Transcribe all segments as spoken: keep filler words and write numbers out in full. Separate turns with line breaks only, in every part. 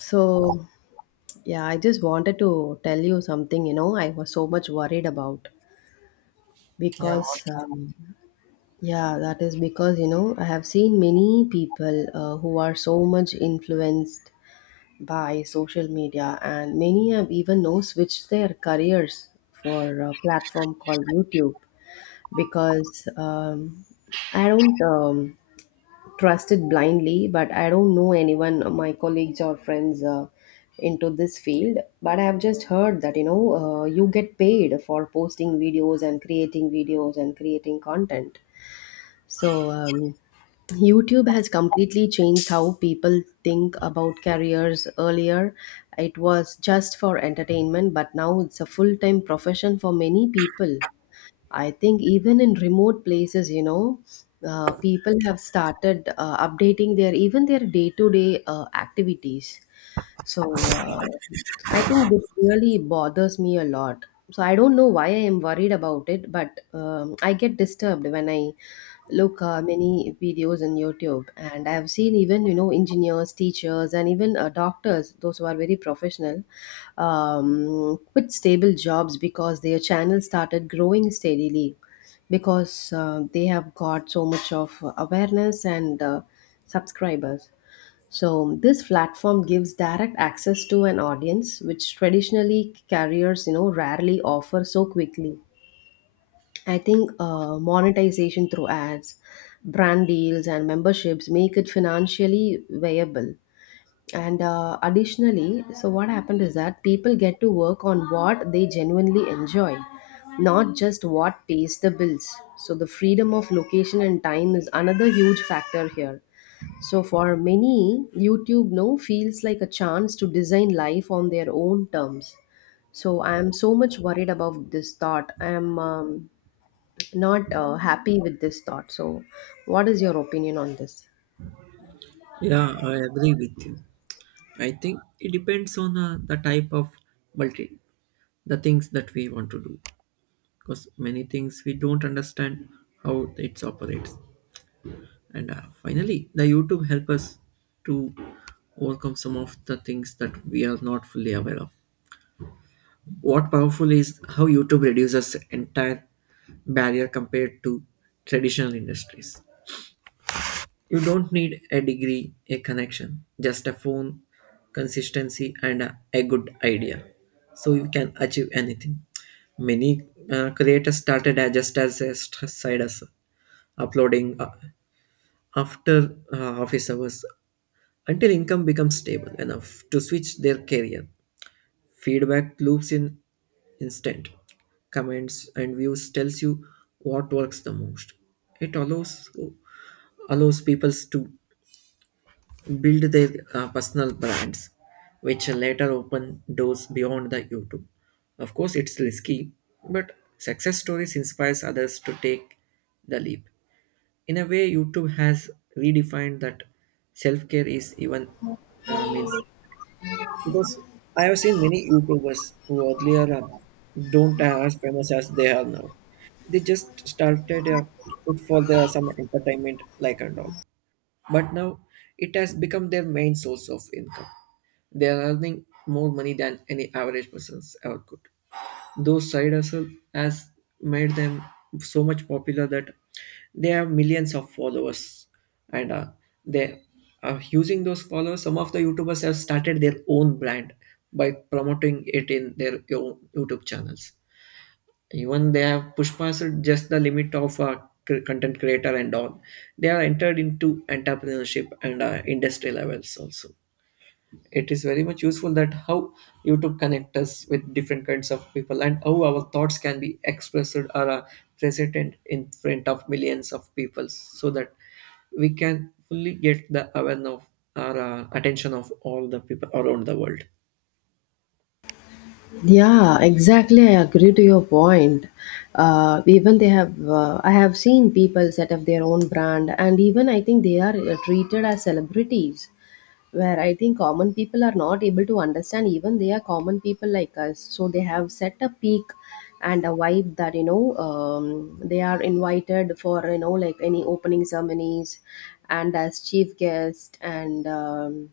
So, yeah, I just wanted to tell you something, you know, I was so much worried about
Yeah.
because, um, yeah, that is because, you know, I have seen many people uh, who are so much influenced by social media, and many have even now switched their careers for a platform called YouTube because um, I don't. Um, trusted blindly, but I don't know anyone, uh, my colleagues or friends, uh, into this field, but I have just heard that, you know, uh, you get paid for posting videos and creating videos and creating content. So um, YouTube has completely changed how people think about careers earlier. It was just for entertainment, but now it's a full time profession for many people. I think even in remote places, you know, uh, people have started uh, updating their even their day to day activities. So uh, I think this really bothers me a lot. So I don't know why I am worried about it, but um, I get disturbed when I look uh, many videos on YouTube, and I have seen even, you know, engineers, teachers, and even uh, doctors, those who are very professional, um, quit stable jobs because their channel started growing steadily because uh, they have got so much of awareness and uh, subscribers. So this platform gives direct access to an audience which traditionally carriers, you know, rarely offer so quickly. I think uh, monetization through ads, brand deals, and memberships make it financially viable, and uh, additionally, so what happened is that people get to work on what they genuinely enjoy, not just what pays the bills. So the freedom of location and time is another huge factor here. So for many, youtube no feels like a chance to design life on their own terms. So I am so much worried about this thought. I am um, not uh, happy with this thought. So what is your opinion on this?
Yeah, I agree with you. I think it depends on uh, the type of multi, the things that we want to do. Because many things we don't understand how it operates. And uh, finally, the YouTube help us to overcome some of the things that we are not fully aware of. What powerful is how YouTube reduces entire barrier compared to traditional industries. You don't need a degree, a connection, just a phone, consistency, and a, a good idea. So you can achieve anything. Many uh, creators started as just as a st- side hustle, uploading uh, after uh, office hours until income becomes stable enough to switch their career. Feedback loops in instant. Comments and views tells you what works the most. It allows allows people to build their uh, personal brands, which later open doors beyond the YouTube. Of course, it's risky, but success stories inspires others to take the leap. In a way, YouTube has redefined that self-care is even uh, means, because I have seen many YouTubers who earlier uh, don't are as famous as they are now. They just started uh, it for their some entertainment like and all, but now it has become their main source of income. They are earning more money than any average persons ever could. Those side hustle has made them so much popular that they have millions of followers, and uh, they are using those followers. Some of the YouTubers have started their own brand by promoting it in their own YouTube channels. Even they have pushed past just the limit of uh, cr- content creator and all. They are entered into entrepreneurship and uh, industry levels also. It is very much useful that how YouTube connect us with different kinds of people and how our thoughts can be expressed or uh, presented in front of millions of people so that we can fully get the awareness of our uh, attention of all the people around the world.
Yeah, exactly. I agree to your point. Uh, even they have, uh, I have seen people set up their own brand, and even I think they are uh, treated as celebrities, where I think common people are not able to understand. Even they are common people like us, so they have set a peak and a vibe that, you know, um, they are invited for, you know, like any opening ceremonies, and as chief guest and. Um,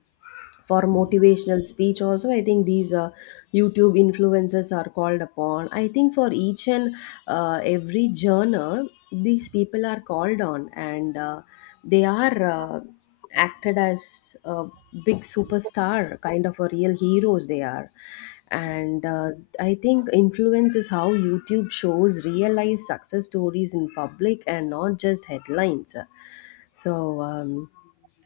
For motivational speech also, I think these uh, youtube influencers are called upon, I think, for each and uh, every genre these people are called on, and uh, they are uh, acted as a big superstar kind of a real heroes they are. And uh, I think influence is how youtube shows real life success stories in public and not just headlines. So, um,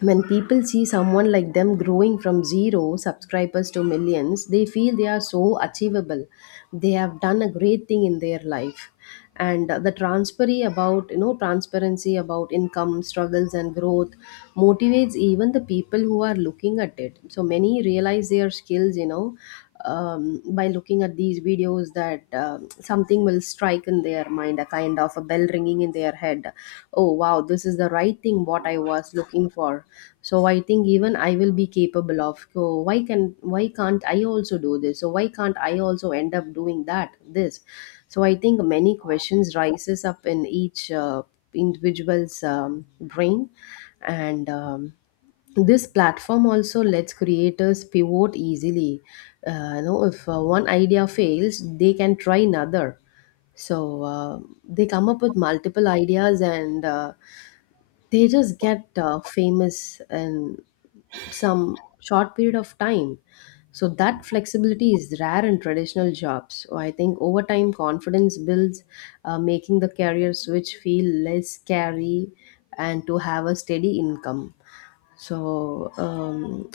when people see someone like them growing from zero subscribers to millions, they feel they are so achievable. They have done a great thing in their life. And uh, the transparency about, you know, transparency about income, struggles, and growth motivates even the people who are looking at it. So many realize their skills, you know, um, by looking at these videos that um something will strike in their mind, a kind of a bell ringing in their head. Oh wow, this is the right thing what I was looking for. So I think even I will be capable of, so why can, why can't I also do this, so why can't I also end up doing that this. So I think many questions rises up in each uh, individual's um, brain. And um, this platform also lets creators pivot easily. Uh, you know, if uh, one idea fails, they can try another. So uh, they come up with multiple ideas and uh, they just get uh, famous in some short period of time. So that flexibility is rare in traditional jobs. So I think over time confidence builds, uh, making the career switch feel less scary and to have a steady income. So um,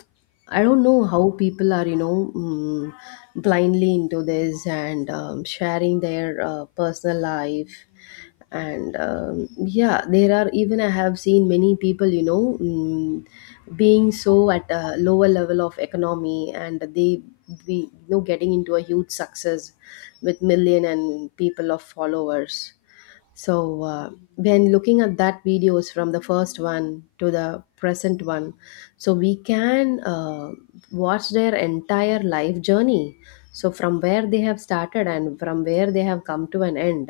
I don't know how people are, you know, um, blindly into this and um, sharing their uh, personal life. And um, yeah, there are, even I have seen many people, you know, um, being so at a lower level of economy, and they be, you know, getting into a huge success with million and people of followers. So uh, when looking at that videos from the first one to the present one, so we can uh, watch their entire life journey. So from where they have started and from where they have come to an end.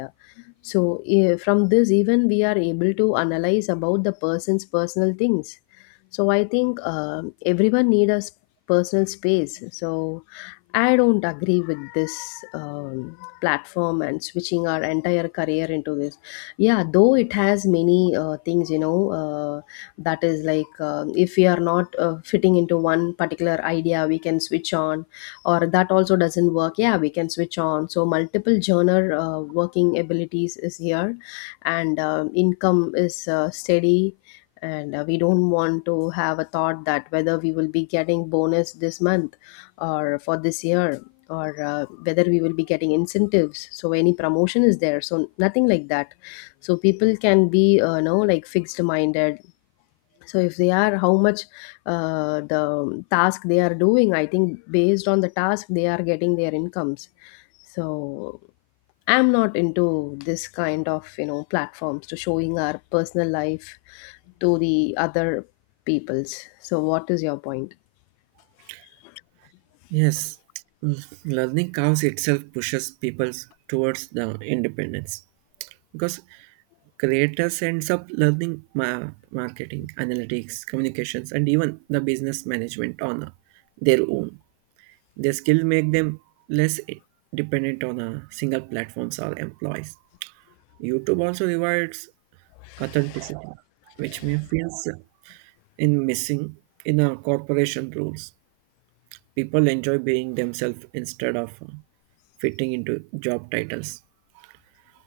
So eh, from this, even we are able to analyze about the person's personal things. So I think uh, everyone need a s- personal space. So I don't agree with this um, platform and switching our entire career into this. Yeah, though it has many uh, things, you know, uh, that is like, uh, if we are not uh, fitting into one particular idea, we can switch on, or that also doesn't work. Yeah, we can switch on. So, multiple genre uh, working abilities is here, and um, income is uh, steady, and uh, we don't want to have a thought that whether we will be getting bonus this month or for this year or uh, whether we will be getting incentives, so any promotion is there, so nothing like that. So people can be uh, you know, like fixed minded. So if they are how much uh, the task they are doing, I think based on the task they are getting their incomes. So I'm not into this kind of, you know, platforms to showing our personal life to the other people's. So what is your point?
Yes, l- learning curves itself pushes people towards the independence, because creators ends up learning ma- marketing, analytics, communications, and even the business management on uh, their own. Their skill make them less i- dependent on uh, single platforms or employees. YouTube also rewards authenticity, which may feel in missing in our corporation rules. People enjoy being themselves instead of uh, fitting into job titles.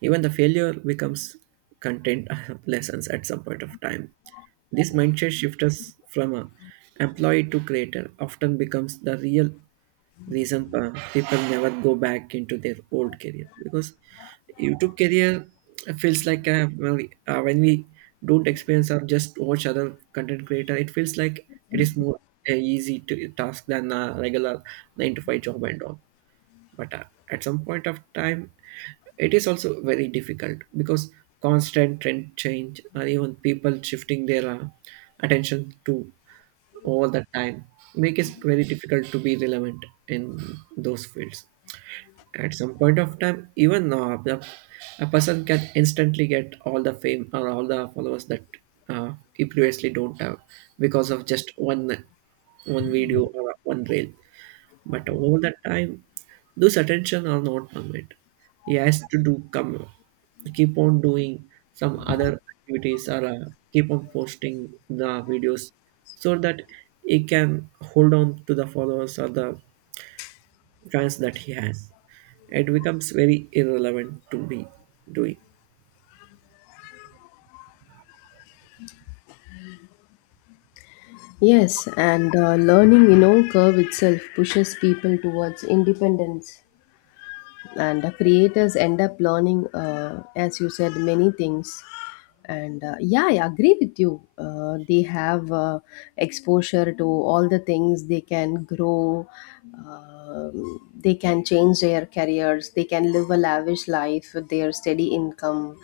Even the failure becomes content lessons at some point of time. This mindset shift us from a employee to creator often becomes the real reason uh, people never go back into their old career, because YouTube career feels like, uh, well, uh, when we don't experience or just watch other content creator, it feels like it is more uh, easy to task than a regular nine to five job and all, but uh, at some point of time it is also very difficult, because constant trend change and even people shifting their uh, attention to all the time make it very difficult to be relevant in those fields. At some point of time even uh, the, a person can instantly get all the fame or all the followers that uh, he previously don't have because of just one one video or one reel, but all the time, those attention are not permanent. He has to do come keep on doing some other activities or uh, keep on posting the videos so that he can hold on to the followers or the fans that he has. It becomes very irrelevant to be doing.
Yes, and uh, learning, you know, curve itself pushes people towards independence, and the creators end up learning, uh, as you said, many things. And uh, yeah, I agree with you. Uh, they have uh, exposure to all the things, they can grow. Um, they can change their careers, they can live a lavish life with their steady income.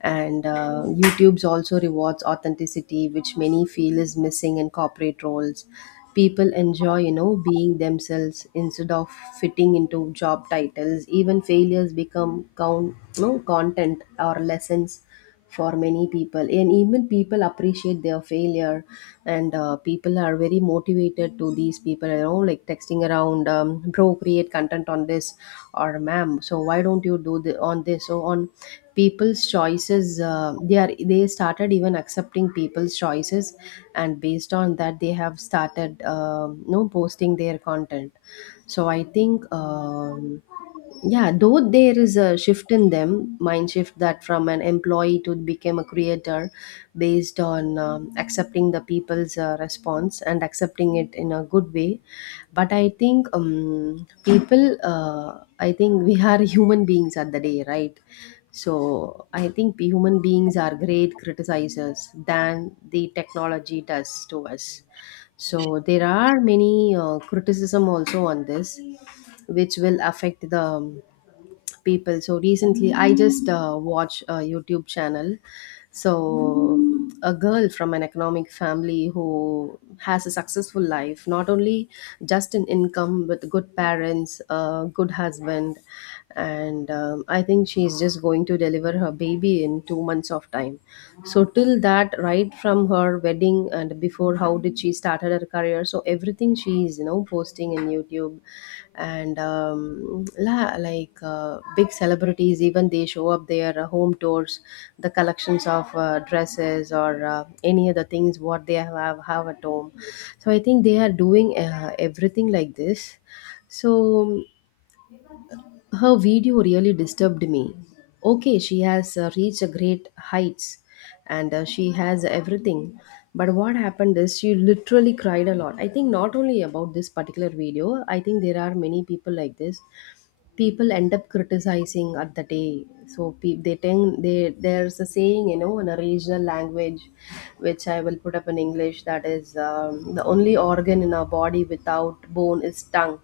And uh, youtube's also rewards authenticity, which many feel is missing in corporate roles. People enjoy, you know, being themselves instead of fitting into job titles. Even failures become count, you know, content or lessons for many people, and even people appreciate their failure. And uh, people are very motivated to these people, you know, like texting around, um, bro, create content on this, or ma'am, so why don't you do the, on this so on people's choices. Uh, they are, they started even accepting people's choices, and based on that they have started, um, you know, posting their content. So I think, um, yeah, though there is a shift in them, mind shift that from an employee to become a creator based on, um, accepting the people's uh, response and accepting it in a good way. But I think, um, people, uh, I think we are human beings at the day, right? So I think we human beings are great criticizers than the technology does to us. So there are many uh, criticism also on this, which will affect the um, ask people. So recently, I just uh, watch a YouTube channel. So a girl from an economic family who has a successful life, not only just in income, but good parents, a good husband, and um, I think she's just going to deliver her baby in two months of time. So till that, right from her wedding, and before how how did she started her career, so everything she is, you know, posting in youtube. And um, la, like uh, big celebrities, even they show up their uh, home tours, the collections of uh, dresses or uh, any other things what they have have at home. So I think they are doing uh, everything like this. So her video really disturbed me. Okay, she has uh, reached a great heights, and uh, she has everything. But what happened is she literally cried a lot. I think not only about this particular video, I think there are many people like this. People end up criticizing at the day. So pe- they tend they there's a saying, you know, in a regional language which I will put up in English, that is, um, the only organ in our body without bone is tongue.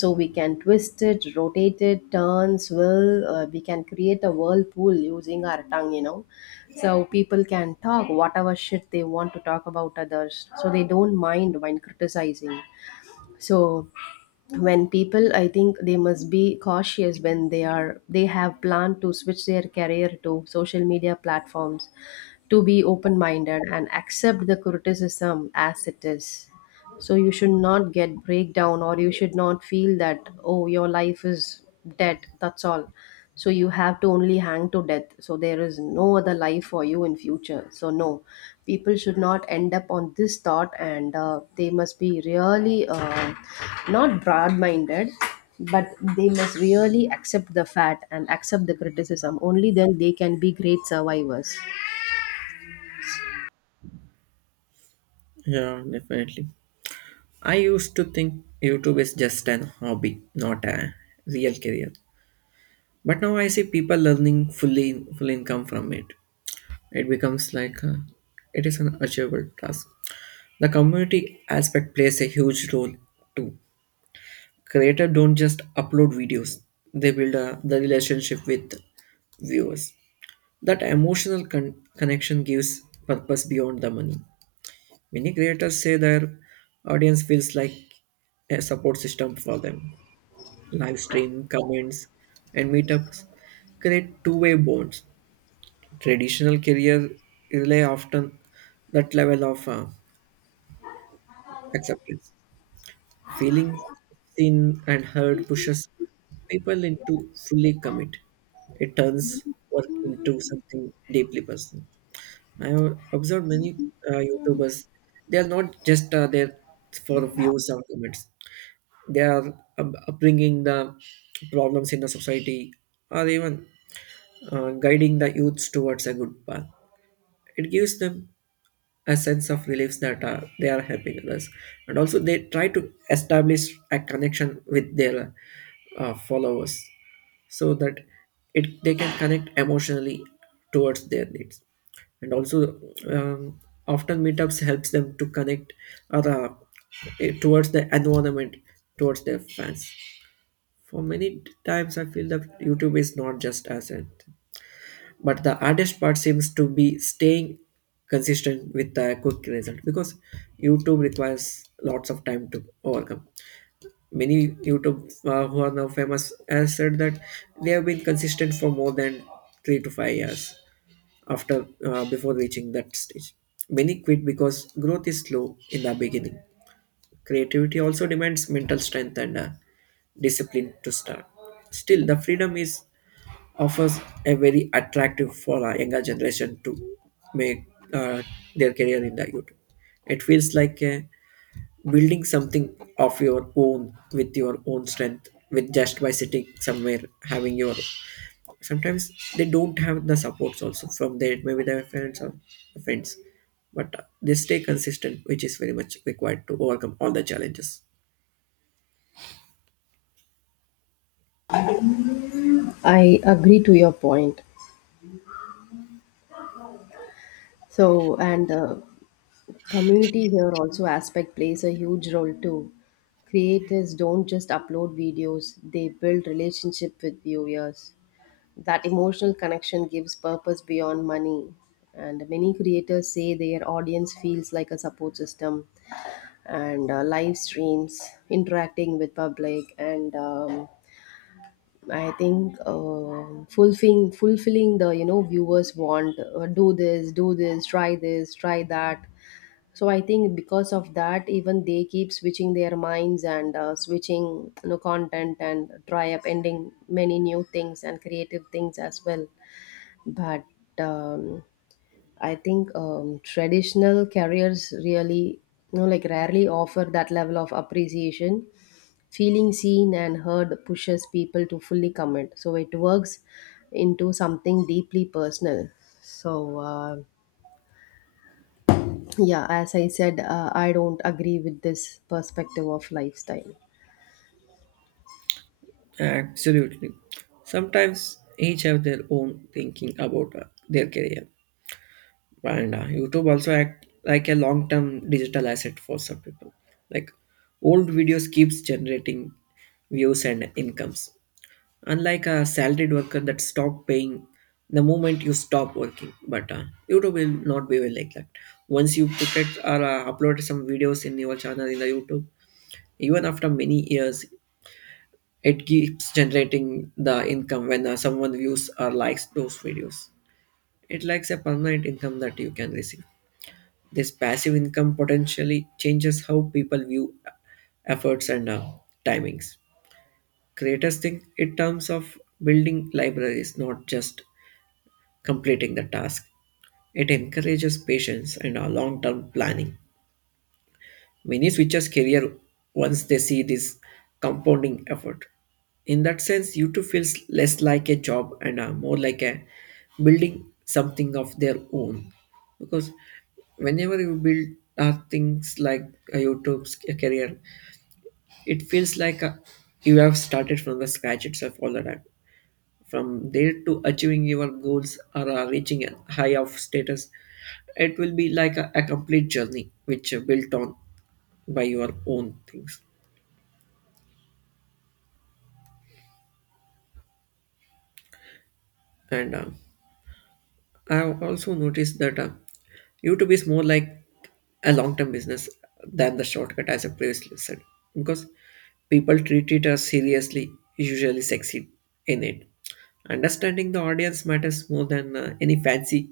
So we can twist it, rotate it, turn, swivel, uh, we can create a whirlpool using our tongue, you know. So people can talk whatever shit they want to talk about others, so they don't mind when criticizing. So when people, I think they must be cautious when they are they have planned to switch their career to social media platforms, to be open minded and accept the criticism as it is. So you should not get breakdown, or you should not feel that, oh, your life is dead, that's all. So you have to only hang to death, so there is no other life for you in future, so no. People should not end up on this thought, and uh, they must be really, uh, not broad minded, but they must really accept the fact and accept the criticism. Only then they can be great survivors.
Yeah, definitely. I used to think YouTube is just an hobby, not a real career. But now I see people learning fully full income from it. It becomes like a, it is an achievable task. The community aspect plays a huge role too. Creators don't just upload videos; they build a, the relationship with viewers. That emotional con- connection gives purpose beyond the money. Many creators say their audience feels like a support system for them. Live stream, comments, and meetups create two-way bonds. Traditional career rely often that level of uh, acceptance. Feeling seen and heard pushes people into fully commit. It turns work into something deeply personal. I have observed many uh, YouTubers. They are not just uh, there for views or comments. They are uh, bringing the problems in the society or even uh, guiding the youths towards a good path. It gives them a sense of relief that uh, they are helping others, and also they try to establish a connection with their uh, followers so that it they can connect emotionally towards their needs. And also, um, often meetups helps them to connect other, eh, towards the environment, towards their fans. For many times I feel that YouTube is not just as it, but the hardest part seems to be staying consistent with a quick result, because YouTube requires lots of time to overcome. Many YouTube uh, who are now famous has said that they have been consistent for more than three to five years after uh, before reaching that stage. Many quit because growth is slow in the beginning. Creativity also demands mental strength and uh, discipline to start. Still the freedom is offers a very attractive for a younger generation to make uh, their career in the YouTube. It feels like uh, building something of your own with your own strength, with just by sitting somewhere having your. Sometimes they don't have the supports also from their, maybe their parents or friends, but uh, they stay consistent, which is very much required to overcome all the challenges.
I agree to your point. So and uh, community here also aspect plays a huge role too. Creators don't just upload videos, they build relationship with viewers. That emotional connection gives purpose beyond money. And many creators say their audience feels like a support system. And uh, live streams, interacting with public, and um, I think, um fulfilling fulfilling the, you know, viewers want, uh, do this, do this, try this, try that. So I think because of that, even they keep switching their minds, and uh, switching, you know, content and try up ending many new things and creative things as well. But um, I think, um, traditional careers really, you know, like rarely offer that level of appreciation. Feeling seen and heard pushes people to fully commit, so it works into something deeply personal. So uh, yeah, as I said, uh, I don't agree with this perspective of lifestyle.
Absolutely. Sometimes each have their own thinking about uh, their career. and uh, YouTube also act like a long-term digital asset for some people, like old videos keeps generating views and incomes, unlike a salaried worker that stop paying the moment you stop working. But uh, YouTube will not be well like that. Once you put it, or uh, upload some videos in your channel in the YouTube, even after many years it keeps generating the income when uh, someone views or likes those videos. It likes a permanent income that you can receive. This passive income potentially changes how people view efforts and uh, timings. Creators think in terms of building libraries, not just completing the task. It encourages patience and uh, long term planning. Many switches career once they see this compounding effort. In that sense, YouTube feels less like a job and uh, more like a building something of their own. Because whenever you build uh, things like a YouTube's career, it feels like uh, you have started from the scratch itself all the time. From there to achieving your goals or uh, reaching a high of status, it will be like a, a complete journey which uh, built on by your own things. And uh, I've also noticed that uh, YouTube is more like a long term business than the shortcut, as I previously said, because people treat it as seriously, usually succeed in it. Understanding the audience matters more than uh, any fancy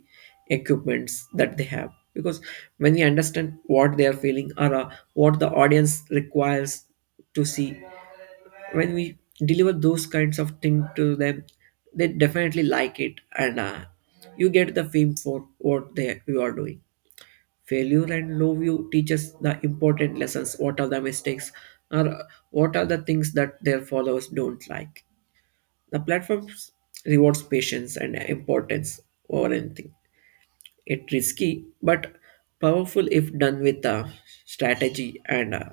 equipments that they have. Because when we understand what they are feeling, or uh, what the audience requires to see, when we deliver those kinds of things to them, they definitely like it, and uh, you get the fame for what they you are doing. Failure and low view teaches the important lessons, what are the mistakes, or uh, what are the things that their followers don't like. The platforms rewards patience and uh, importance over anything. It's risky, but powerful if done with a strategy and uh,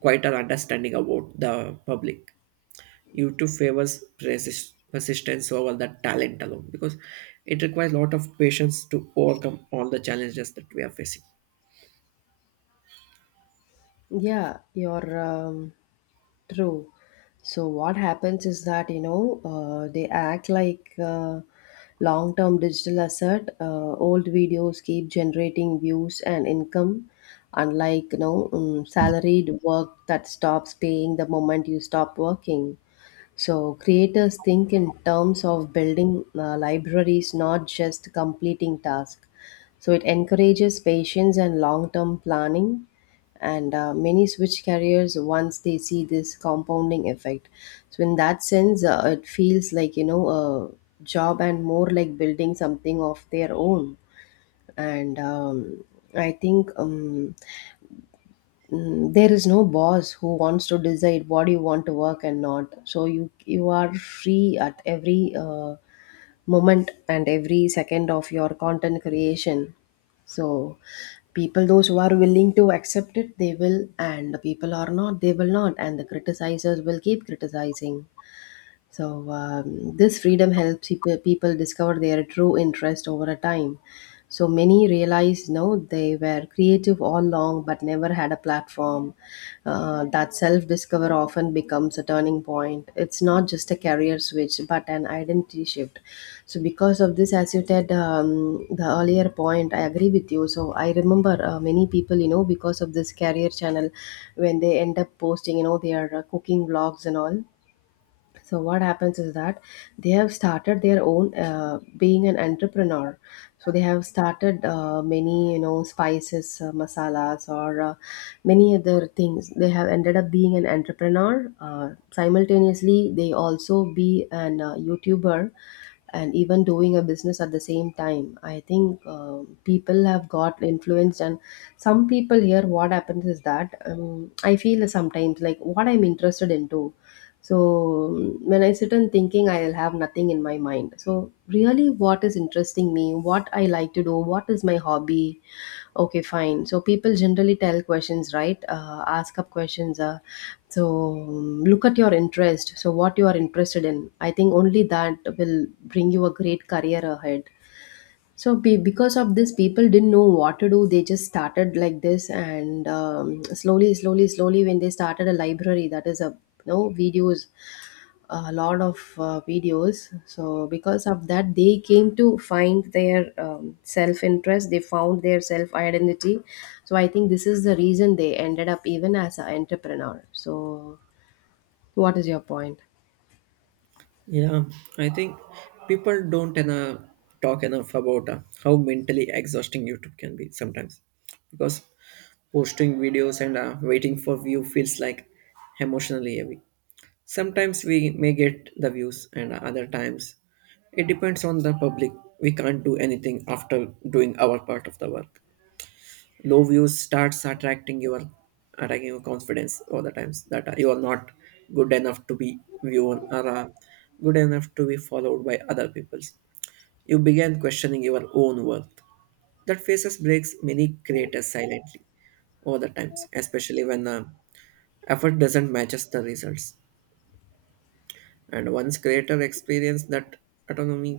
quite an understanding about the public. YouTube favors persist- persistence over the talent alone, because it requires a lot of patience to overcome all the challenges that we are facing.
Yeah, you're um, true. So what happens is that, you know, uh, they act like, uh, long-term digital asset. Uh, old videos keep generating views and income, unlike, you know, um, salaried work that stops paying the moment you stop working. So creators think in terms of building, uh, libraries, not just completing tasks. So it encourages patience and long-term planning. And uh, many switch careers once they see this compounding effect. So in that sense, uh, it feels like, you know, a job and more like building something of their own. And um, I think. Um, Mm, there is no boss who wants to decide what you want to work and not. So you you are free at every, uh, moment and every second of your content creation. So people, those who are willing to accept it, they will, and the people are not, they will not, and the criticizers will keep criticizing. So um, this freedom helps people, people discover their true interest over a time. So many realize, no, they were creative all along but never had a platform. Uh, that self discover often becomes a turning point. It's not just a career switch but an identity shift. So because of this, as you said, um, the earlier point, I agree with you. So I remember, uh, many people, you know, because of this career channel, when they end up posting, you know, their, uh, cooking vlogs and all. So what happens is that they have started their own, uh, being an entrepreneur. So they have started, uh, many, you know, spices, uh, masalas, or, uh, many other things. They have ended up being an entrepreneur. Uh, simultaneously, they also be an, uh, YouTuber and even doing a business at the same time. I think, uh, people have got influenced, and some people here, what happens is that, um, I feel sometimes like what I'm interested into. So, mm, when I sit and thinking, I'll have nothing in my mind. So really, what is interesting me? What I like to do? What is my hobby? Okay, fine. So people generally tell questions, right? Uh, ask up questions. Uh, so mm, look at your interest. So what you are interested in? I think only that will bring you a great career ahead. So be, because of this, people didn't know what to do. They just started like this, and um, slowly, slowly, slowly, when they started a library, that is, a you know, videos, a lot of, uh, videos. So because of that, they came to find their, um, self interest, they found their self identity. So I think this is the reason they ended up even as an entrepreneur. So what is your point?
Yeah, I think people don't enough talk enough about uh, how mentally exhausting YouTube can be sometimes, because posting videos and uh, waiting for view feels like emotionally heavy. Sometimes we may get the views, and uh, other times it depends on the public. We can't do anything after doing our part of the work. Low views starts attracting your attacking your confidence all the times that you are not good enough to be viewed, or uh, good enough to be followed by other peoples. You begin questioning your own worth. That faces breaks many creators silently all the times, especially when uh, effort doesn't matches the results. And once creator experience that autonomy,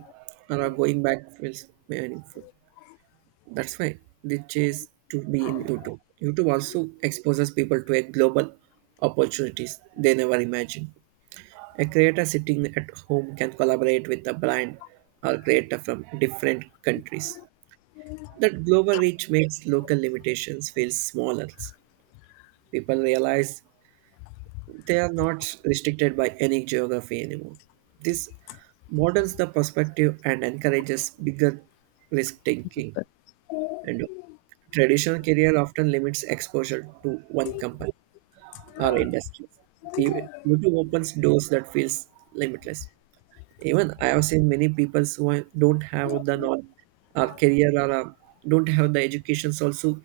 or uh, going back feels meaningful. That's why they chase to be in YouTube. YouTube also exposes people to a global opportunities they never imagined. A creator sitting at home can collaborate with a brand or creator from different countries. That global reach makes local limitations feel smaller. People realize they are not restricted by any geography anymore. This broadens the perspective and encourages bigger risk taking. And traditional career often limits exposure to one company or industry. P- YouTube opens doors that feels limitless. Even I have seen many people who are- don't have the non or career, or uh, don't have the educations also,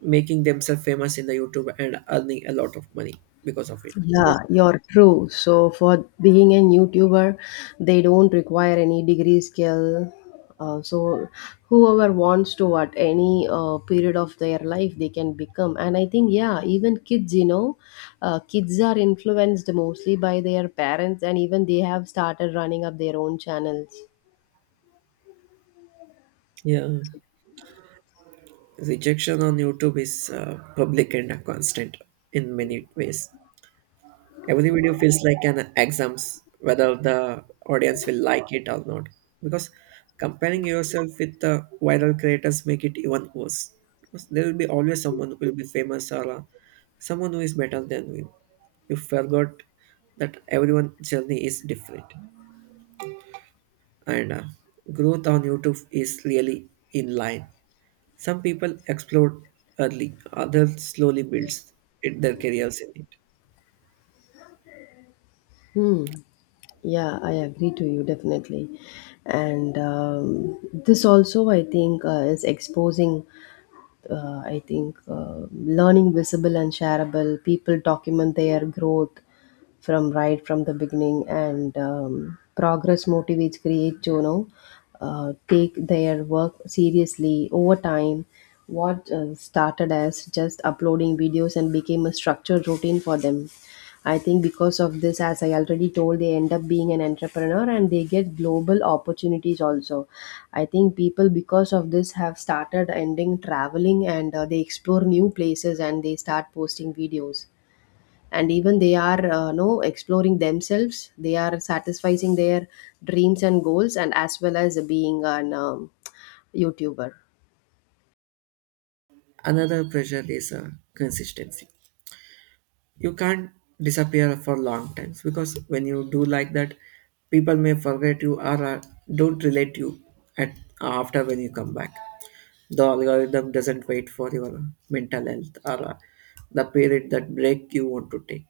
making themselves famous in the YouTube and earning a lot of money because of it.
Yeah,
Because
you're true. So for being a YouTuber, they don't require any degree skill. Uh, so whoever wants to at any, uh, period of their life, they can become. And I think, yeah, even kids, you know, uh, kids are influenced mostly by their parents, and even they have started running up their own channels.
yeah, rejection on YouTube is uh, public and constant in many ways. Every video feels like an exams, whether the audience will like it or not. Because comparing yourself with the viral creators make it even worse. Because there will be always someone who will be famous, or uh, someone who is better than you. You forgot that everyone's journey is different, and uh, growth on YouTube is really in line. Some people explode early, others slowly builds it- their careers in it.
Hmm. Yeah, I agree to you definitely. And um, this also, I think, uh, is exposing, uh, I think, uh, learning visible and shareable. People document their growth from right from the beginning, and um, progress motivates create to, you know, uh, take their work seriously over time. What, uh, started as just uploading videos and became a structured routine for them. I think because of this, as I already told, they end up being an entrepreneur and they get global opportunities also. I think people, because of this, have started ending traveling, and uh, they explore new places and they start posting videos. And even they are, uh, no, exploring themselves. They are satisfying their dreams and goals, and as well as being an, um, YouTuber.
Another pressure is uh, consistency. You can't disappear for long times, because when you do like that people may forget you, or uh, don't relate you at, uh, after when you come back. The algorithm doesn't wait for your mental health, or uh, the period that break you want to take.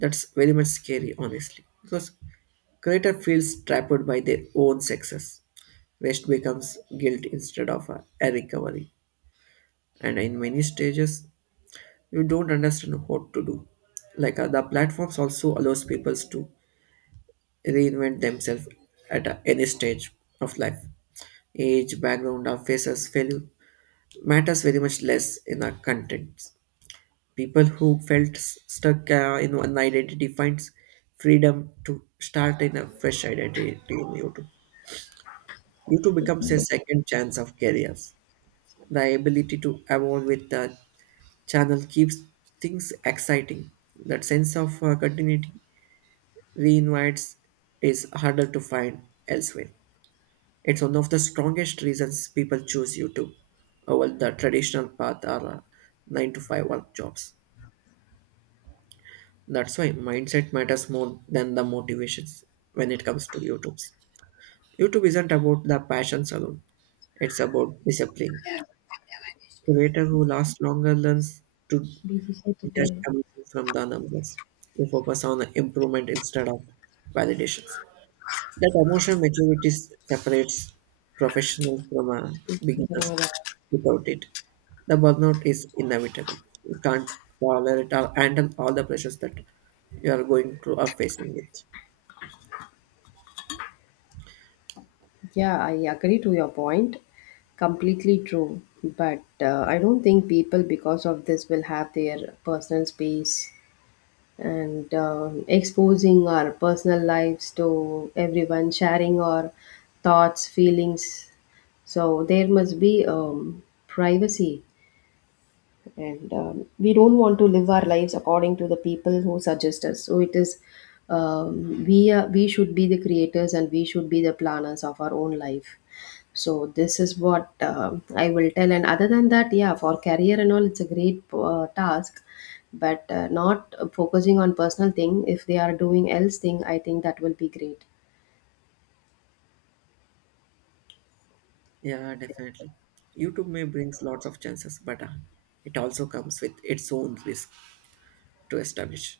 That's very much scary honestly, because creator feels trapped by their own success. Rest becomes guilt instead of a, a recovery. And in many stages you don't understand what to do, like uh, the platforms also allows people to reinvent themselves at uh, any stage of life, age, background, or faces failure matters very much less in the contents. People who felt s- stuck uh, in one identity finds freedom to start in a fresh identity in YouTube. YouTube becomes a second chance of careers. The ability to evolve with the channel keeps things exciting. That sense of uh, continuity reinvites is harder to find elsewhere. It's one of the strongest reasons people choose YouTube over the traditional path, or uh, nine to five work jobs. That's why mindset matters more than the motivations when it comes to YouTube's. YouTube isn't about the passions alone, it's about discipline. Creator who lasts longer learns to just commission from the numbers. They focus on improvement instead of validations. That emotional maturity s- separates professionals from uh, beginners. Without it, the burnout is inevitable. You can't tolerate or handle all the pressures that you are going through or facing it.
Yeah, I agree to your point. Completely true. But uh, I don't think people, because of this, will have their personal space, and um, exposing our personal lives to everyone, sharing our thoughts, feelings. So there must be, um, privacy, and um, we don't want to live our lives according to the people who suggest us. So it is, um, we are, we should be the creators, and we should be the planners of our own life. So this is what, um I will tell. And other than that, yeah, for career and all, it's a great, uh, task. But uh, not focusing on personal thing, if they are doing else thing, I think that will be great.
Yeah, definitely. YouTube may brings lots of chances, but uh, it also comes with its own risk to establish.